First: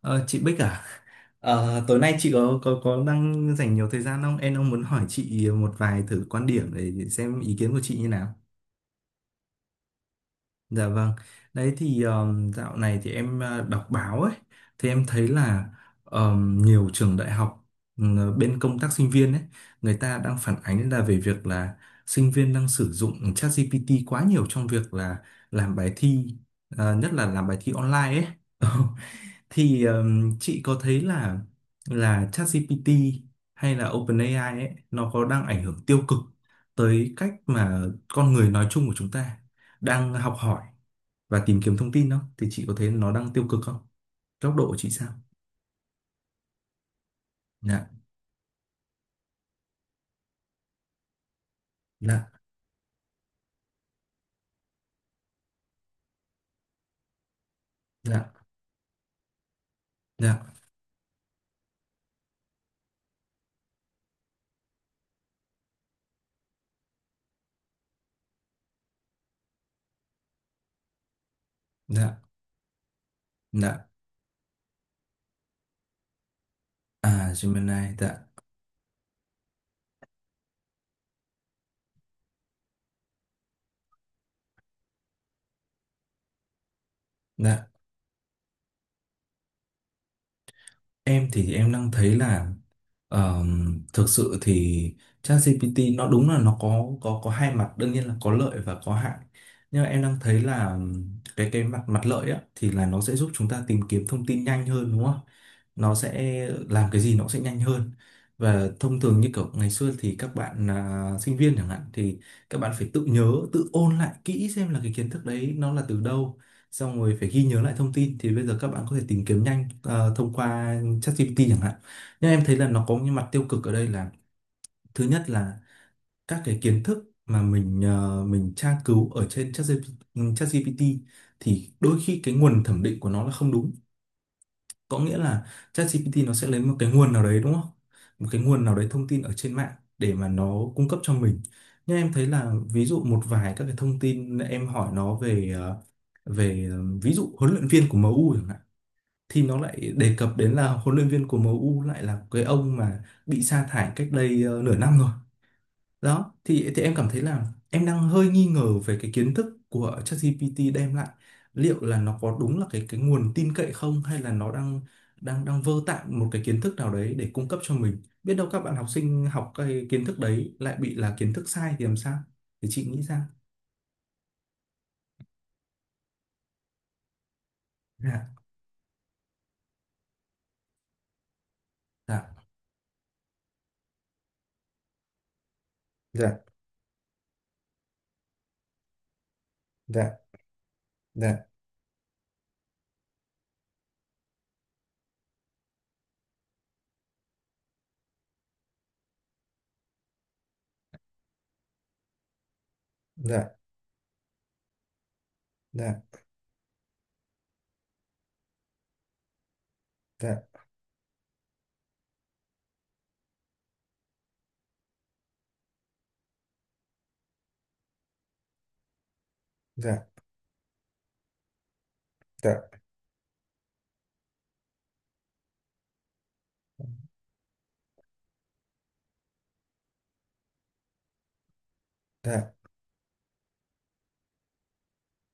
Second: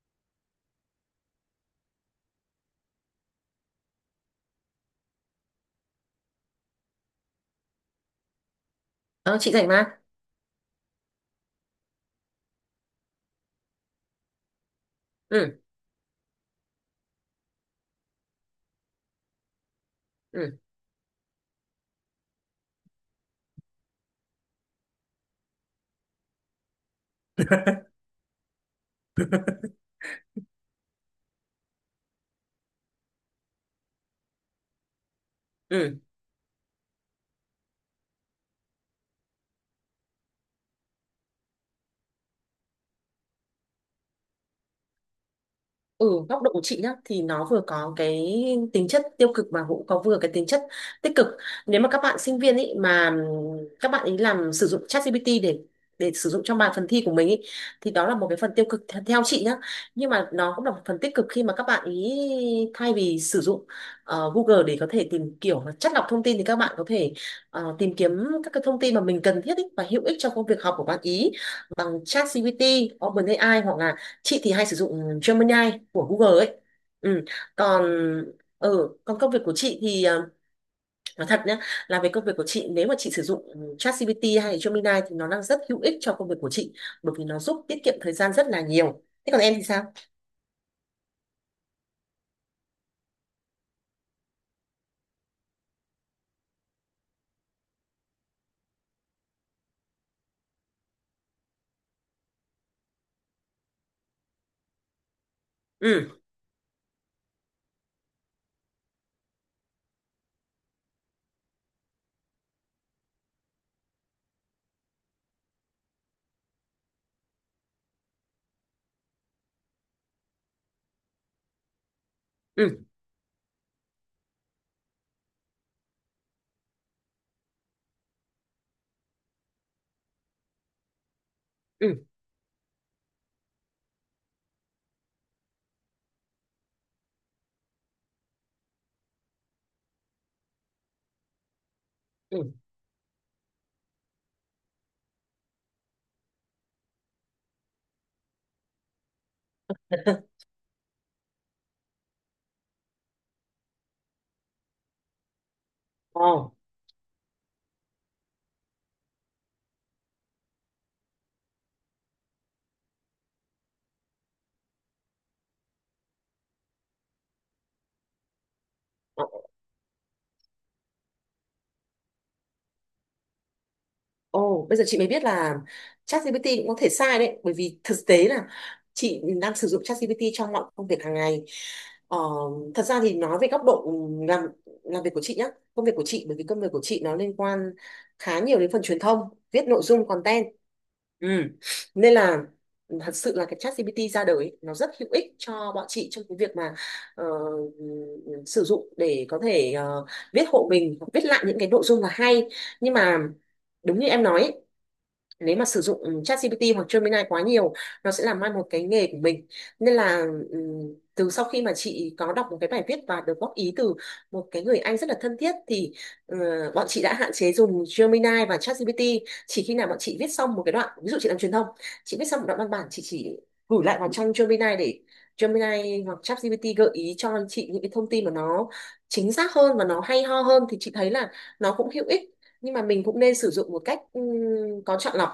Ờ, chị Bích à? Tối nay chị có đang dành nhiều thời gian không? Em đang muốn hỏi chị một vài thử quan điểm để xem ý kiến của chị như nào. Ờ, chị rảnh mà. Dạ vâng. Đấy thì dạo này thì em đọc báo ấy, thì em thấy Ừ, là nhiều trường đại học bên công tác sinh viên ấy, người ta đang phản ừ, ánh là về việc là sinh viên đang sử dụng ChatGPT quá nhiều trong việc là làm bài thi, nhất là làm bài thi online ấy. Thì chị có thấy là ChatGPT hay là OpenAI ấy nó có đang ảnh hưởng ừ. tiêu cực tới cách mà con người nói chung của chúng ta đang học hỏi và tìm kiếm thông tin không? Thì chị có thấy nó đang tiêu cực không? Góc độ của chị sao? Ừ, góc độ của chị nhá thì nó vừa Dạ, có cái tính chất tiêu cực mà cũng có vừa cái tính chất tích cực. Nếu mà các bạn dạ, sinh viên ấy mà các bạn ấy làm sử dụng ChatGPT để sử dụng trong bài phần thi của mình ý, thì đó là một dạ, cái phần tiêu cực theo chị nhá. Nhưng mà dạ, nó cũng là một phần tích cực khi mà các bạn ý thay vì sử dụng Google để có thể tìm kiểu là chắt lọc thông tin thì các bạn có thể tìm kiếm các cái thông tin mà mình cần thiết ý và hữu ích cho công việc học của bạn ý bằng dạ, ChatGPT, OpenAI hoặc dạ. là chị thì hay sử dụng Gemini của Google ấy. Ừ. À, Còn Gemini, dạ, còn công việc của chị thì nói thật nhé, là về công việc của chị, nếu mà chị sử dụng ChatGPT hay Gemini thì nó đang rất hữu ích cho công việc của chị, bởi vì nó giúp dạ. tiết kiệm thời gian rất là nhiều. Thế còn em thì sao? Em thì em đang thấy là thực sự thì ChatGPT nó đúng là nó có hai mặt đương nhiên là có lợi và có hại nhưng mà em đang thấy là cái mặt mặt lợi á thì là nó sẽ giúp chúng ta tìm kiếm thông tin nhanh hơn đúng không? Nó Ừ. sẽ làm cái gì nó sẽ nhanh hơn và thông thường như kiểu ngày xưa thì các bạn sinh viên chẳng hạn thì các bạn phải tự nhớ tự ôn lại kỹ xem là cái kiến thức đấy nó là từ đâu xong rồi phải ghi nhớ lại thông tin thì bây giờ các bạn có thể tìm kiếm nhanh thông qua ChatGPT chẳng hạn nhưng em thấy là Ừ. nó có những mặt tiêu cực ở đây là thứ nhất là các cái kiến thức mà mình mình tra cứu ở trên ChatGPT ChatGPT thì đôi Ừ. khi cái nguồn thẩm định của nó là không đúng có nghĩa là ChatGPT nó sẽ lấy một cái nguồn nào đấy đúng không một cái nguồn nào đấy thông tin ở trên mạng để mà nó cung cấp cho mình nhưng em thấy là Ừ. ví dụ một vài các cái thông tin em hỏi nó về về ví dụ huấn luyện viên của MU chẳng hạn thì nó lại đề cập đến là huấn luyện viên của em U lại là cái ông mà bị sa thải cách đây nửa năm rồi. Ồ. Đó, thì em cảm thấy là em đang hơi nghi ngờ về cái kiến thức của ChatGPT đem lại. Liệu là nó có đúng là cái nguồn tin cậy không hay là nó đang đang đang vơ tạm một cái kiến thức nào đấy để cung cấp cho mình. Biết đâu các bạn học sinh học cái kiến thức đấy lại bị là kiến thức sai thì làm sao? Thì chị nghĩ sao. Ồ, bây giờ chị mới biết là ChatGPT cũng có thể sai đấy, bởi vì thực tế Dạ, là chị đang sử dụng ChatGPT trong mọi công việc hàng ngày. Ờ, dạ, thật ra thì nói về góc độ làm làm việc của chị nhá, công việc của chị, bởi dạ, vì công việc của chị nó liên quan khá nhiều đến phần truyền thông, viết nội dung dạ, content. Ừ. dạ, Nên là thật sự là cái ChatGPT ra đời ấy, nó rất hữu ích cho bọn chị trong cái việc mà ờ, sử dụng để có thể viết hộ mình, viết lại những cái nội dung là hay. Nhưng mà dạ, đúng như em nói ấy, nếu mà sử dạ, dụng ChatGPT hoặc Gemini quá nhiều, nó sẽ làm mai một cái nghề của mình. Nên là dạ, từ sau khi mà chị có đọc một cái bài viết và được góp ý từ một cái người anh rất là thân thiết, thì ờ, bọn chị đã hạn chế dùng Gemini và ChatGPT. Chỉ khi nào bọn dạ, chị viết xong một cái đoạn, ví dụ chị làm truyền thông, chị viết xong một đoạn văn bản, chị chỉ gửi lại vào trong Gemini để Gemini hoặc ChatGPT gợi ý cho chị những cái thông tin mà nó chính xác hơn và nó hay ho hơn, thì chị thấy là nó cũng hữu ích. dạ, Nhưng mà mình cũng nên sử dụng một cách có chọn lọc.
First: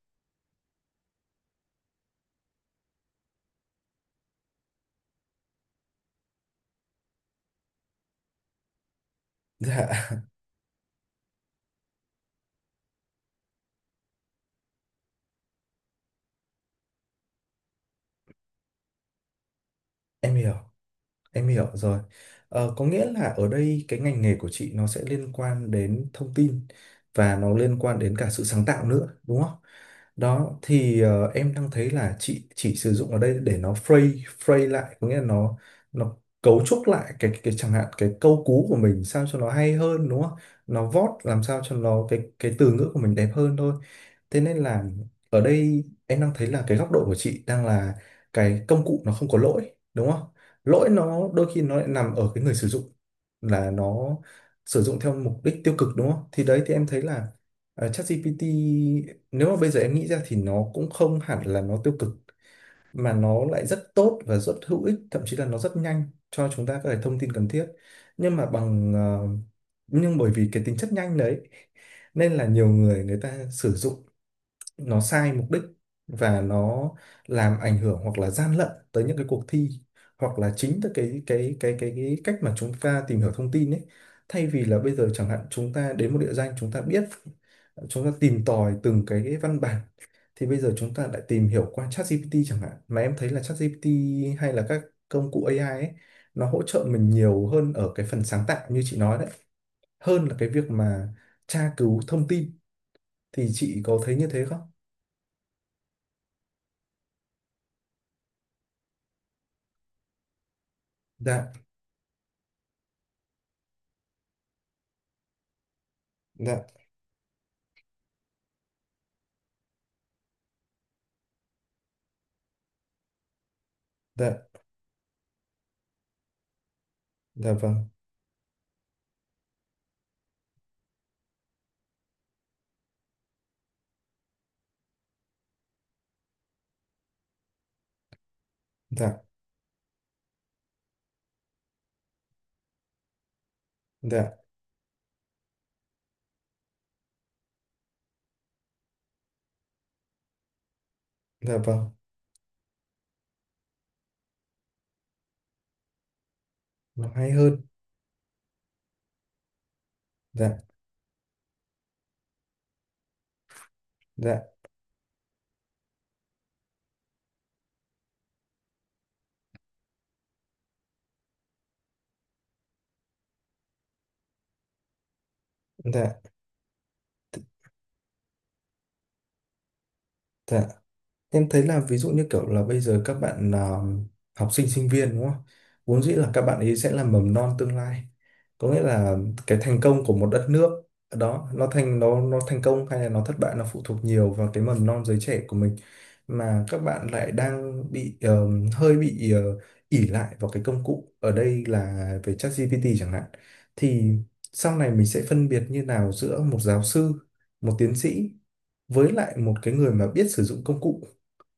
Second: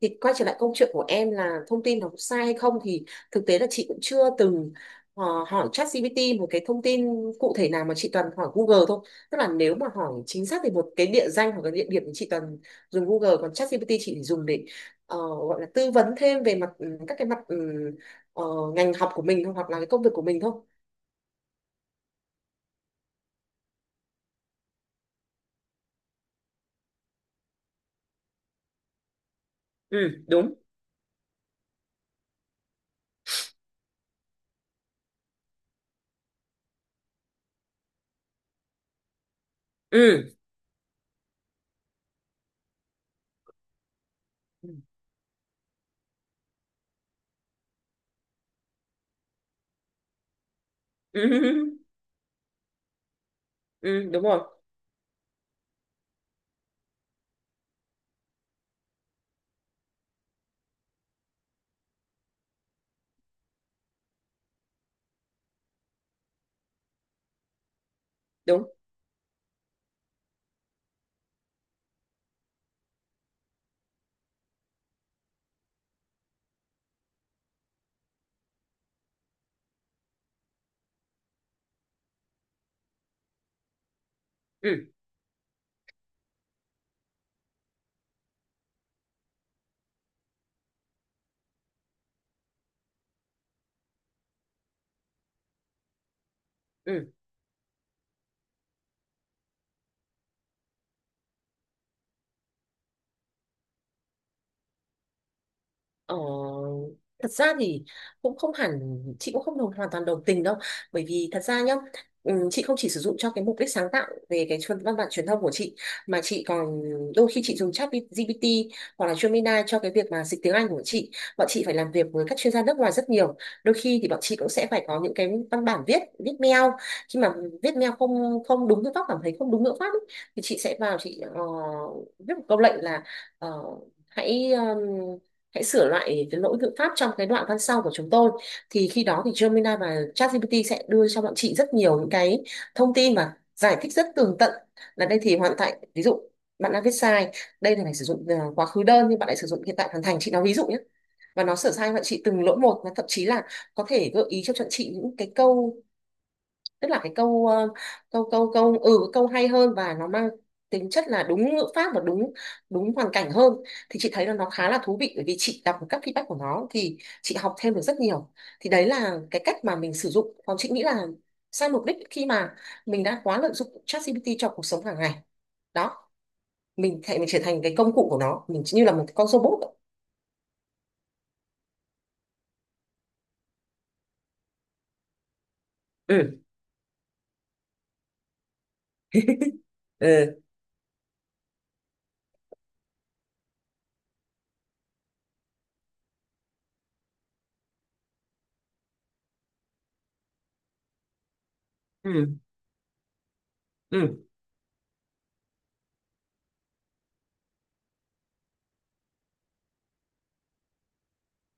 Thì quay trở lại câu chuyện của em là thông tin nó có sai hay không, thì thực tế là chị cũng chưa từng hỏi ChatGPT một cái thông tin cụ thể nào, mà chị toàn hỏi Google thôi. Tức là nếu mà dạ. hỏi chính xác thì một cái địa danh hoặc cái địa điểm thì chị toàn dùng Google, còn ChatGPT chị chỉ dùng để gọi là tư vấn thêm về mặt các cái mặt ờ, ngành học của mình thôi, hoặc là cái công việc của Em mình thôi. hiểu, em hiểu rồi. Ờ, có nghĩa là ở đây cái ngành nghề của chị nó sẽ liên quan đến thông tin và nó liên quan đến cả sự sáng tạo nữa, đúng không? Ừ, đúng. Đó thì em đang thấy là chị chỉ sử dụng ở đây để nó phrase phrase lại, có nghĩa là nó cấu trúc lại cái chẳng hạn cái câu cú của mình sao cho nó hay hơn đúng Ừ. không? Nó vót làm sao cho nó cái từ ngữ của mình đẹp hơn thôi. Thế nên là ở đây em đang thấy là cái góc độ của chị đang là cái công cụ nó không có lỗi, đúng không? Lỗi Ừ. nó đôi khi nó lại nằm ở cái người sử dụng là Ừ, nó đúng rồi. sử dụng theo mục đích tiêu cực đúng không? Thì đấy thì em thấy là ChatGPT nếu mà bây giờ em nghĩ ra thì nó cũng không hẳn là nó tiêu cực mà nó lại rất tốt và rất hữu ích, thậm chí là nó rất nhanh cho chúng ta các cái thông tin cần thiết. Nhưng mà Đúng. bằng ờ, nhưng bởi vì cái tính chất nhanh đấy nên là nhiều người người ta sử dụng nó sai mục đích và nó làm ảnh hưởng hoặc là gian lận tới những cái cuộc thi hoặc là chính tới cái cách mà chúng ta tìm hiểu thông tin ấy thay vì là Ừ. bây giờ chẳng hạn chúng ta đến một địa danh chúng ta biết chúng ta tìm tòi từng cái văn bản thì bây giờ chúng ta lại tìm hiểu qua ChatGPT chẳng hạn mà em thấy là ChatGPT hay là các công cụ AI ấy nó hỗ trợ Ừ. mình nhiều hơn ở cái phần sáng tạo như chị nói đấy hơn là cái việc mà tra cứu thông tin thì chị có thấy như thế không? Ờ, thật ra thì cũng không hẳn, chị cũng không hoàn toàn đồng tình đâu, bởi vì thật Dạ, ra nhá, chị không chỉ sử dụng cho cái mục đích sáng tạo về cái văn bản truyền thông của chị, mà chị dạ, còn đôi khi chị dùng chat GPT hoặc là Gemini cho cái việc mà dịch tiếng Anh của chị. Bọn chị phải làm việc với các chuyên gia nước ngoài rất nhiều, đôi khi thì bọn dạ, chị cũng sẽ phải có những cái văn bản viết viết mail. Khi mà dạ viết vâng, mail không không đúng ngữ pháp, cảm thấy không đúng ngữ pháp ấy, thì chị sẽ vào chị viết một câu lệnh là ờ, hãy hãy sửa lại cái lỗi ngữ pháp trong cái đoạn văn sau của chúng tôi. Thì khi dạ, đó thì Gemini và ChatGPT sẽ đưa cho bọn chị rất nhiều những cái thông tin và giải thích rất dạ, tường tận, là đây thì hoàn tại ví dụ bạn đã viết sai, đây là phải sử dụng quá khứ đơn nhưng bạn lại sử dụng hiện tại hoàn thành, chị nói ví dụ nhé. Và nó dạ sửa vâng, sai bạn chị từng lỗi một, và thậm chí là có thể gợi ý cho bọn chị những cái câu, tức là nó cái hay câu hơn, ờ, câu câu câu ừ câu hay hơn và nó mang dạ, tính chất là đúng ngữ pháp và đúng đúng hoàn cảnh hơn. Thì chị thấy là dạ, nó khá là thú vị, bởi vì chị đọc các feedback của nó thì chị học thêm được rất nhiều. Thì đấy là cái cách mà mình sử dụng. Còn chị nghĩ là sai mục đích khi mà mình đã quá lợi dụng ChatGPT cho cuộc sống hàng ngày đó, dạ, mình thể mình trở thành cái công cụ của nó, mình như là một con robot. dạ. Em thấy là ví dụ như kiểu là bây giờ các bạn học sinh sinh viên đúng không? Vốn dĩ là Ừ. các bạn ấy sẽ là mầm non tương lai. Có nghĩa là cái thành công của một Ừ. đất nước đó nó thành công hay là nó thất bại nó phụ thuộc nhiều vào cái mầm non giới trẻ của mình mà các bạn lại đang bị hơi bị ỷ lại vào cái công cụ ở đây là Ừ. về ChatGPT chẳng hạn thì Ừ. sau này mình sẽ phân biệt như nào giữa một giáo sư, một tiến sĩ với lại một cái người mà biết sử dụng công cụ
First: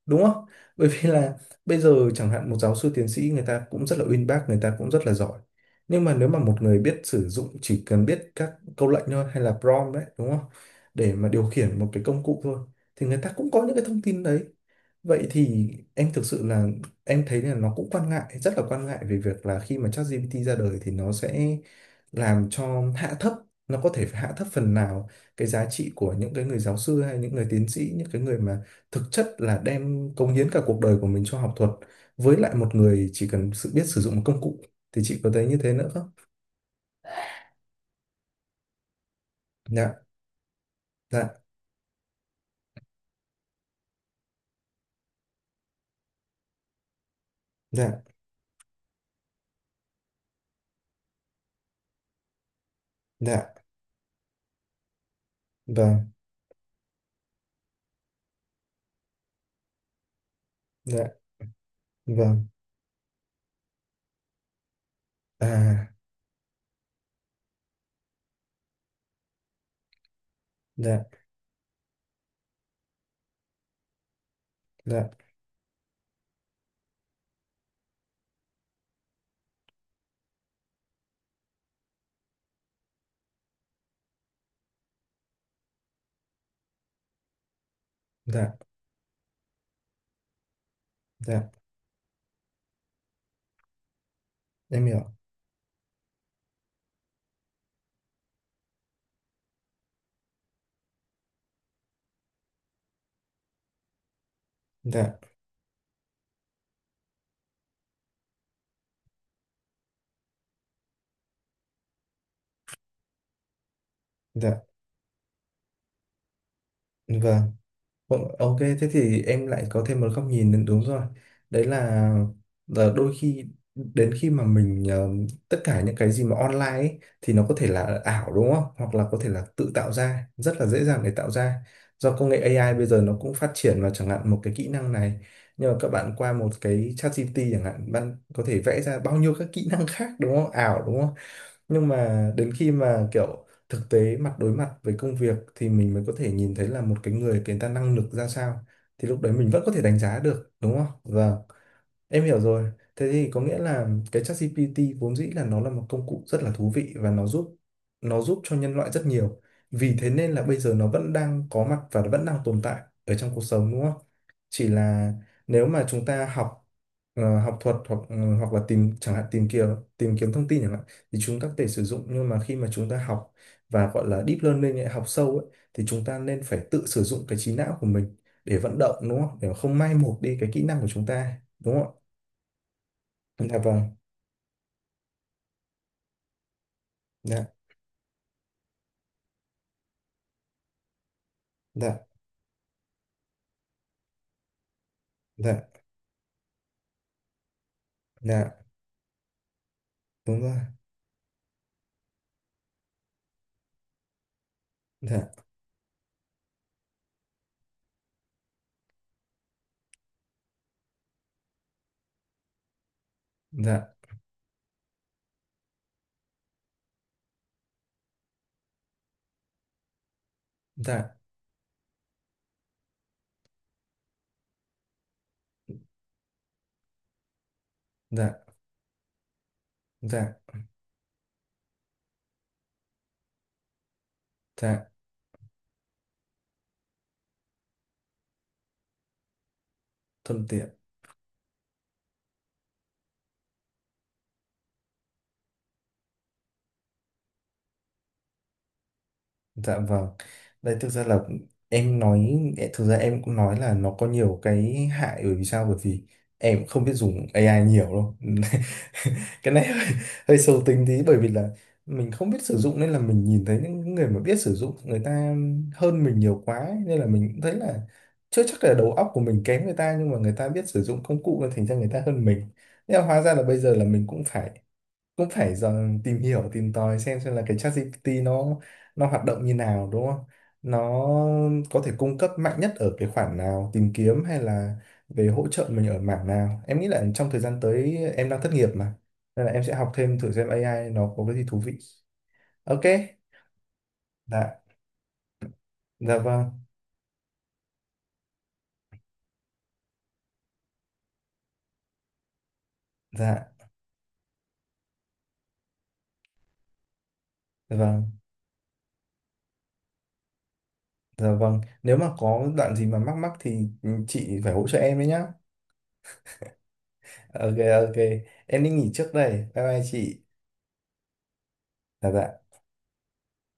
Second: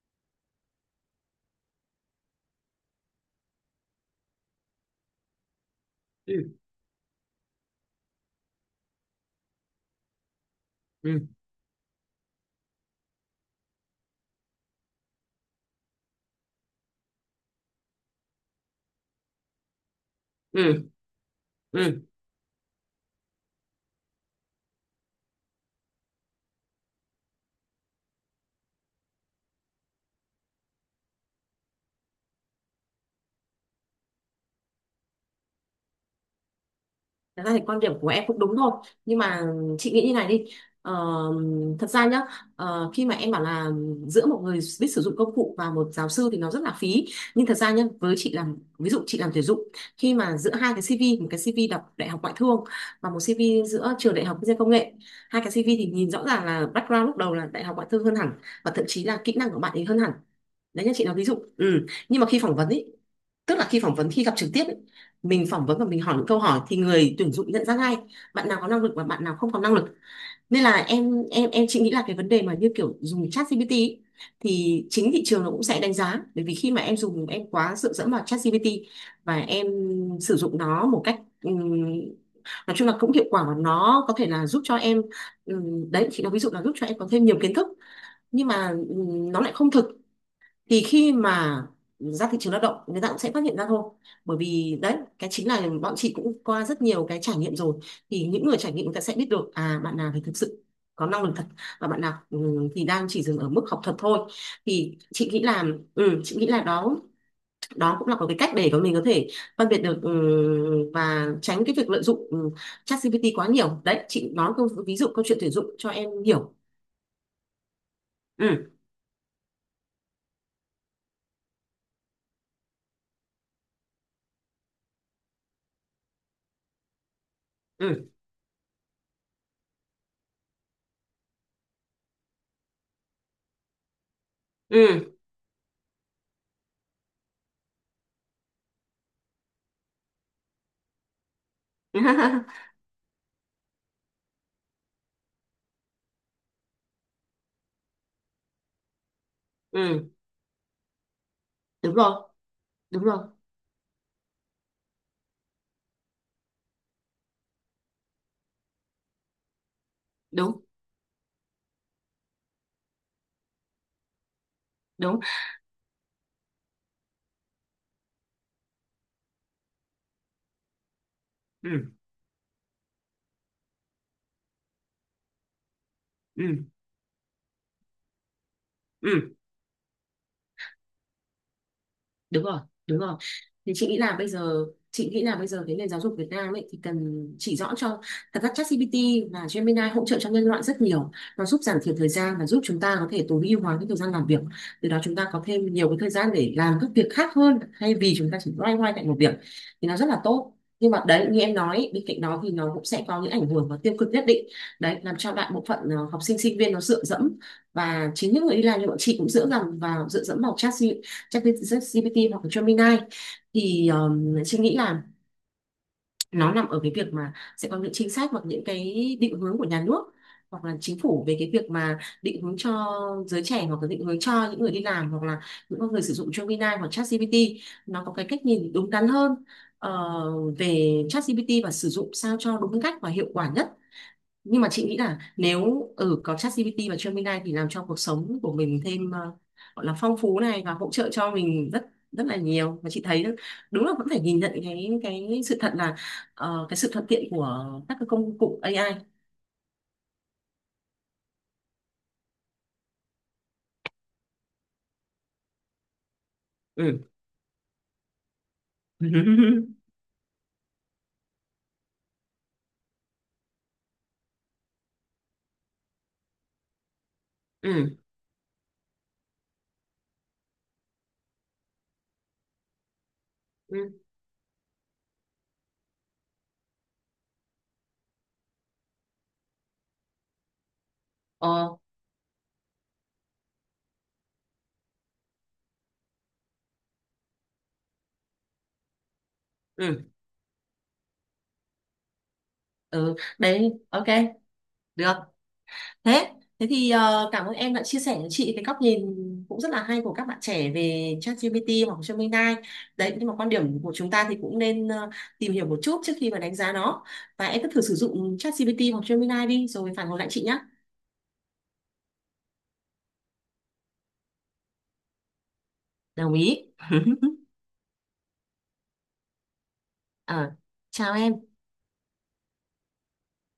đúng không bởi vì là bây giờ chẳng hạn một giáo sư tiến sĩ người ta cũng rất là uyên bác người ta cũng rất là giỏi nhưng mà nếu mà Ừ. một người biết sử dụng chỉ cần biết các câu lệnh thôi hay là prompt đấy đúng không để Ừ. mà điều khiển một cái công cụ thôi thì người ta cũng có những cái thông tin đấy. Vậy thì em thực sự là em thấy là nó cũng quan ngại, rất là quan ngại về việc là khi mà ChatGPT ra đời Ừ. thì nó sẽ Ừ. làm cho hạ thấp, nó có thể hạ thấp phần nào cái giá trị của những cái người giáo sư hay những người tiến sĩ, những cái người mà thực chất là đem cống hiến cả cuộc đời của mình cho học thuật với lại một người chỉ cần sự biết sử dụng một công cụ thì chị có thấy như thế nữa không? Thật ra thì quan điểm của em cũng đúng thôi, nhưng mà chị Dạ, nghĩ như này đi. ờ, dạ, Thật ra nhá, khi mà em bảo là giữa một người biết sử dụng công cụ và một giáo sư thì nó rất là phí. Nhưng thật ra nhá, dạ, với chị làm ví dụ chị làm tuyển dụng, khi mà giữa hai cái CV, một cái CV đọc đại học ngoại thương và một dạ, CV giữa trường đại học kinh doanh công nghệ, hai cái CV thì vâng, nhìn rõ ràng là background lúc đầu là đại học ngoại thương hơn hẳn, và thậm chí là kỹ năng của bạn ấy hơn hẳn, đấy như chị nói dạ, ví dụ. Ừ. Nhưng mà khi vâng, phỏng vấn ý, tức là khi phỏng vấn, khi gặp trực tiếp ý, mình phỏng vấn và à, mình hỏi những câu hỏi thì người tuyển dụng nhận ra ngay bạn nào có năng lực và bạn nào không có năng lực. Nên là dạ, em chị nghĩ là cái vấn đề mà như kiểu dùng chat GPT ý, thì dạ, chính thị trường nó cũng sẽ đánh giá. Bởi vì khi mà em dùng, em quá dựa dẫm vào chat GPT và em sử dụng nó một cách nói chung là cũng hiệu quả, và nó có thể là giúp cho em đấy chị nói ví dụ là giúp cho em có thêm nhiều kiến thức. Nhưng dạ, mà nó lại không thực, thì khi dạ, mà ra thị trường lao động người ta cũng sẽ phát hiện ra thôi. Bởi vì em đấy, hiểu, cái chính là bọn chị cũng qua rất nhiều cái trải nghiệm rồi, thì những người trải nghiệm người ta sẽ biết được à bạn nào thì thực sự có năng lực thật, và bạn nào ừ, thì đang chỉ dừng ở mức học thuật thôi. Thì dạ. chị nghĩ là ừ, chị nghĩ là đó đó cũng là một cái cách để mà mình có thể phân biệt được ừ, và tránh cái việc lợi dụng ừ, ChatGPT quá nhiều. Đấy, chị nói Dạ. câu ví dụ câu chuyện tuyển dụng cho em hiểu. Vâng, vâng, ok, Ừ. thế thì em lại có thêm một góc nhìn nữa, đúng rồi. Đấy là đôi khi đến khi mà mình tất cả những cái gì mà online ấy, thì nó có thể là Ừ. ảo đúng không? Hoặc là có thể là tự tạo ra, rất là dễ dàng để tạo ra. Do công nghệ AI bây giờ nó cũng phát triển vào chẳng hạn một cái kỹ Ừ. năng này. Nhưng mà các bạn qua một cái ChatGPT chẳng hạn, bạn có thể vẽ ra bao nhiêu các kỹ năng khác đúng không? Ảo đúng không? Nhưng mà đến khi mà kiểu thực tế mặt đối mặt với công việc thì mình mới có thể nhìn thấy là một cái người người ta năng lực ra sao thì lúc đấy mình vẫn có thể đánh Ừ, giá được đúng không và đúng Em rồi. hiểu rồi. Đúng Thế rồi. thì có nghĩa là cái ChatGPT vốn dĩ là nó là một công cụ rất là thú vị và nó giúp cho nhân loại rất nhiều. Vì thế nên là bây Đúng. giờ nó vẫn đang có mặt và nó vẫn đang tồn tại ở trong cuộc sống đúng không? Chỉ là Đúng. nếu mà chúng ta học học thuật hoặc hoặc là tìm chẳng hạn tìm kiếm thông tin chẳng hạn thì chúng ta có thể sử Ừ. dụng nhưng mà khi mà chúng ta học và gọi là deep learning ấy, học sâu ấy, thì chúng ta nên phải Ừ. tự sử dụng cái trí não của mình để vận động đúng Ừ. không? Để mà không mai một đi cái kỹ năng của chúng ta đúng không ạ? Đúng rồi. Đúng rồi. Dạ Thì vâng, chị nghĩ là bây giờ, chị nghĩ là bây giờ cái nền giáo dục Việt Nam ấy thì cần dạ, chỉ rõ cho, thật ra ChatGPT và Gemini hỗ trợ cho nhân loại rất nhiều, nó giúp giảm thiểu dạ, thời gian và giúp chúng ta có thể tối ưu hóa cái thời gian làm việc. Từ đó chúng ta có thêm dạ, nhiều cái thời gian để làm các việc khác hơn, thay vì chúng ta chỉ dạ, loay hoay tại một việc, thì nó rất là đúng rồi, tốt. Nhưng mà đấy như em nói, bên cạnh đó thì nó cũng sẽ có những ảnh hưởng và tiêu cực nhất định, đấy làm dạ, cho đại bộ phận học sinh sinh viên nó dựa dẫm, và chính những người đi làm như bọn chị cũng dựa dẫm vào ChatGPT hoặc là Gemini. Thì dạ, chị nghĩ là nó nằm ở cái việc mà sẽ có những chính sách hoặc những cái định hướng của nhà nước hoặc là chính dạ, phủ, về cái việc mà định hướng cho giới trẻ, hoặc là định hướng cho những người đi làm, hoặc là những con người sử dụng Gemini hoặc ChatGPT nó có cái dạ, cách nhìn đúng đắn hơn ờ, dạ, về ChatGPT, và sử dụng sao cho đúng cách và hiệu quả nhất. Nhưng mà chị dạ, nghĩ là nếu ở có ChatGPT và Gemini thì làm cho cuộc sống của mình thêm gọi là phong phú thuận này, tiện, và hỗ trợ cho mình rất rất là nhiều. Và chị thấy đúng là vẫn phải nhìn nhận cái sự thật là cái sự thuận tiện của các cái công cụ AI. dạ vâng. Đây thực ra là em nói, thực ra em cũng nói là nó có nhiều cái hại bởi vì sao? Bởi vì em không biết Ừ. dùng AI nhiều đâu. Ừ. cái này hơi, hơi sâu tính tí bởi vì là mình không biết sử dụng nên là mình nhìn thấy những người mà biết sử dụng người ta hơn mình nhiều quá ấy. Nên là mình cũng thấy là Ừ. chưa chắc là đầu óc của mình kém người ta nhưng mà người ta biết sử dụng công cụ nên thành ra người ta hơn mình. Nhưng mà hóa ra là bây giờ Ừ. là mình cũng phải dần tìm hiểu tìm tòi xem là cái ChatGPT nó hoạt động như nào đúng không? Nó Ờ. có thể cung cấp mạnh nhất ở cái khoản nào tìm kiếm hay là về hỗ trợ mình ở mảng nào? Em nghĩ là trong thời gian tới em đang thất nghiệp mà nên là em sẽ học Ừ. thêm thử xem AI nó có cái gì thú vị. Ok, Ừ. Đấy, ok, dạ, được. dạ thế vâng, thế thì cảm ơn em đã chia sẻ cho chị cái góc nhìn cũng rất là hay của các bạn trẻ về ChatGPT hoặc Gemini đấy. Nhưng mà quan dạ, điểm của chúng ta thì cũng nên tìm hiểu một chút trước khi mà đánh giá nó, và em cứ dạ thử sử vâng, dụng ChatGPT hoặc Gemini đi rồi phản hồi lại chị nhé. dạ vâng. Nếu mà có đoạn gì mà mắc mắc thì chị phải hỗ trợ em đấy nhá. Đồng ý. Ok, ok, em đi nghỉ trước đây. Bye bye chị. Ờ, chào em Dạ dạ.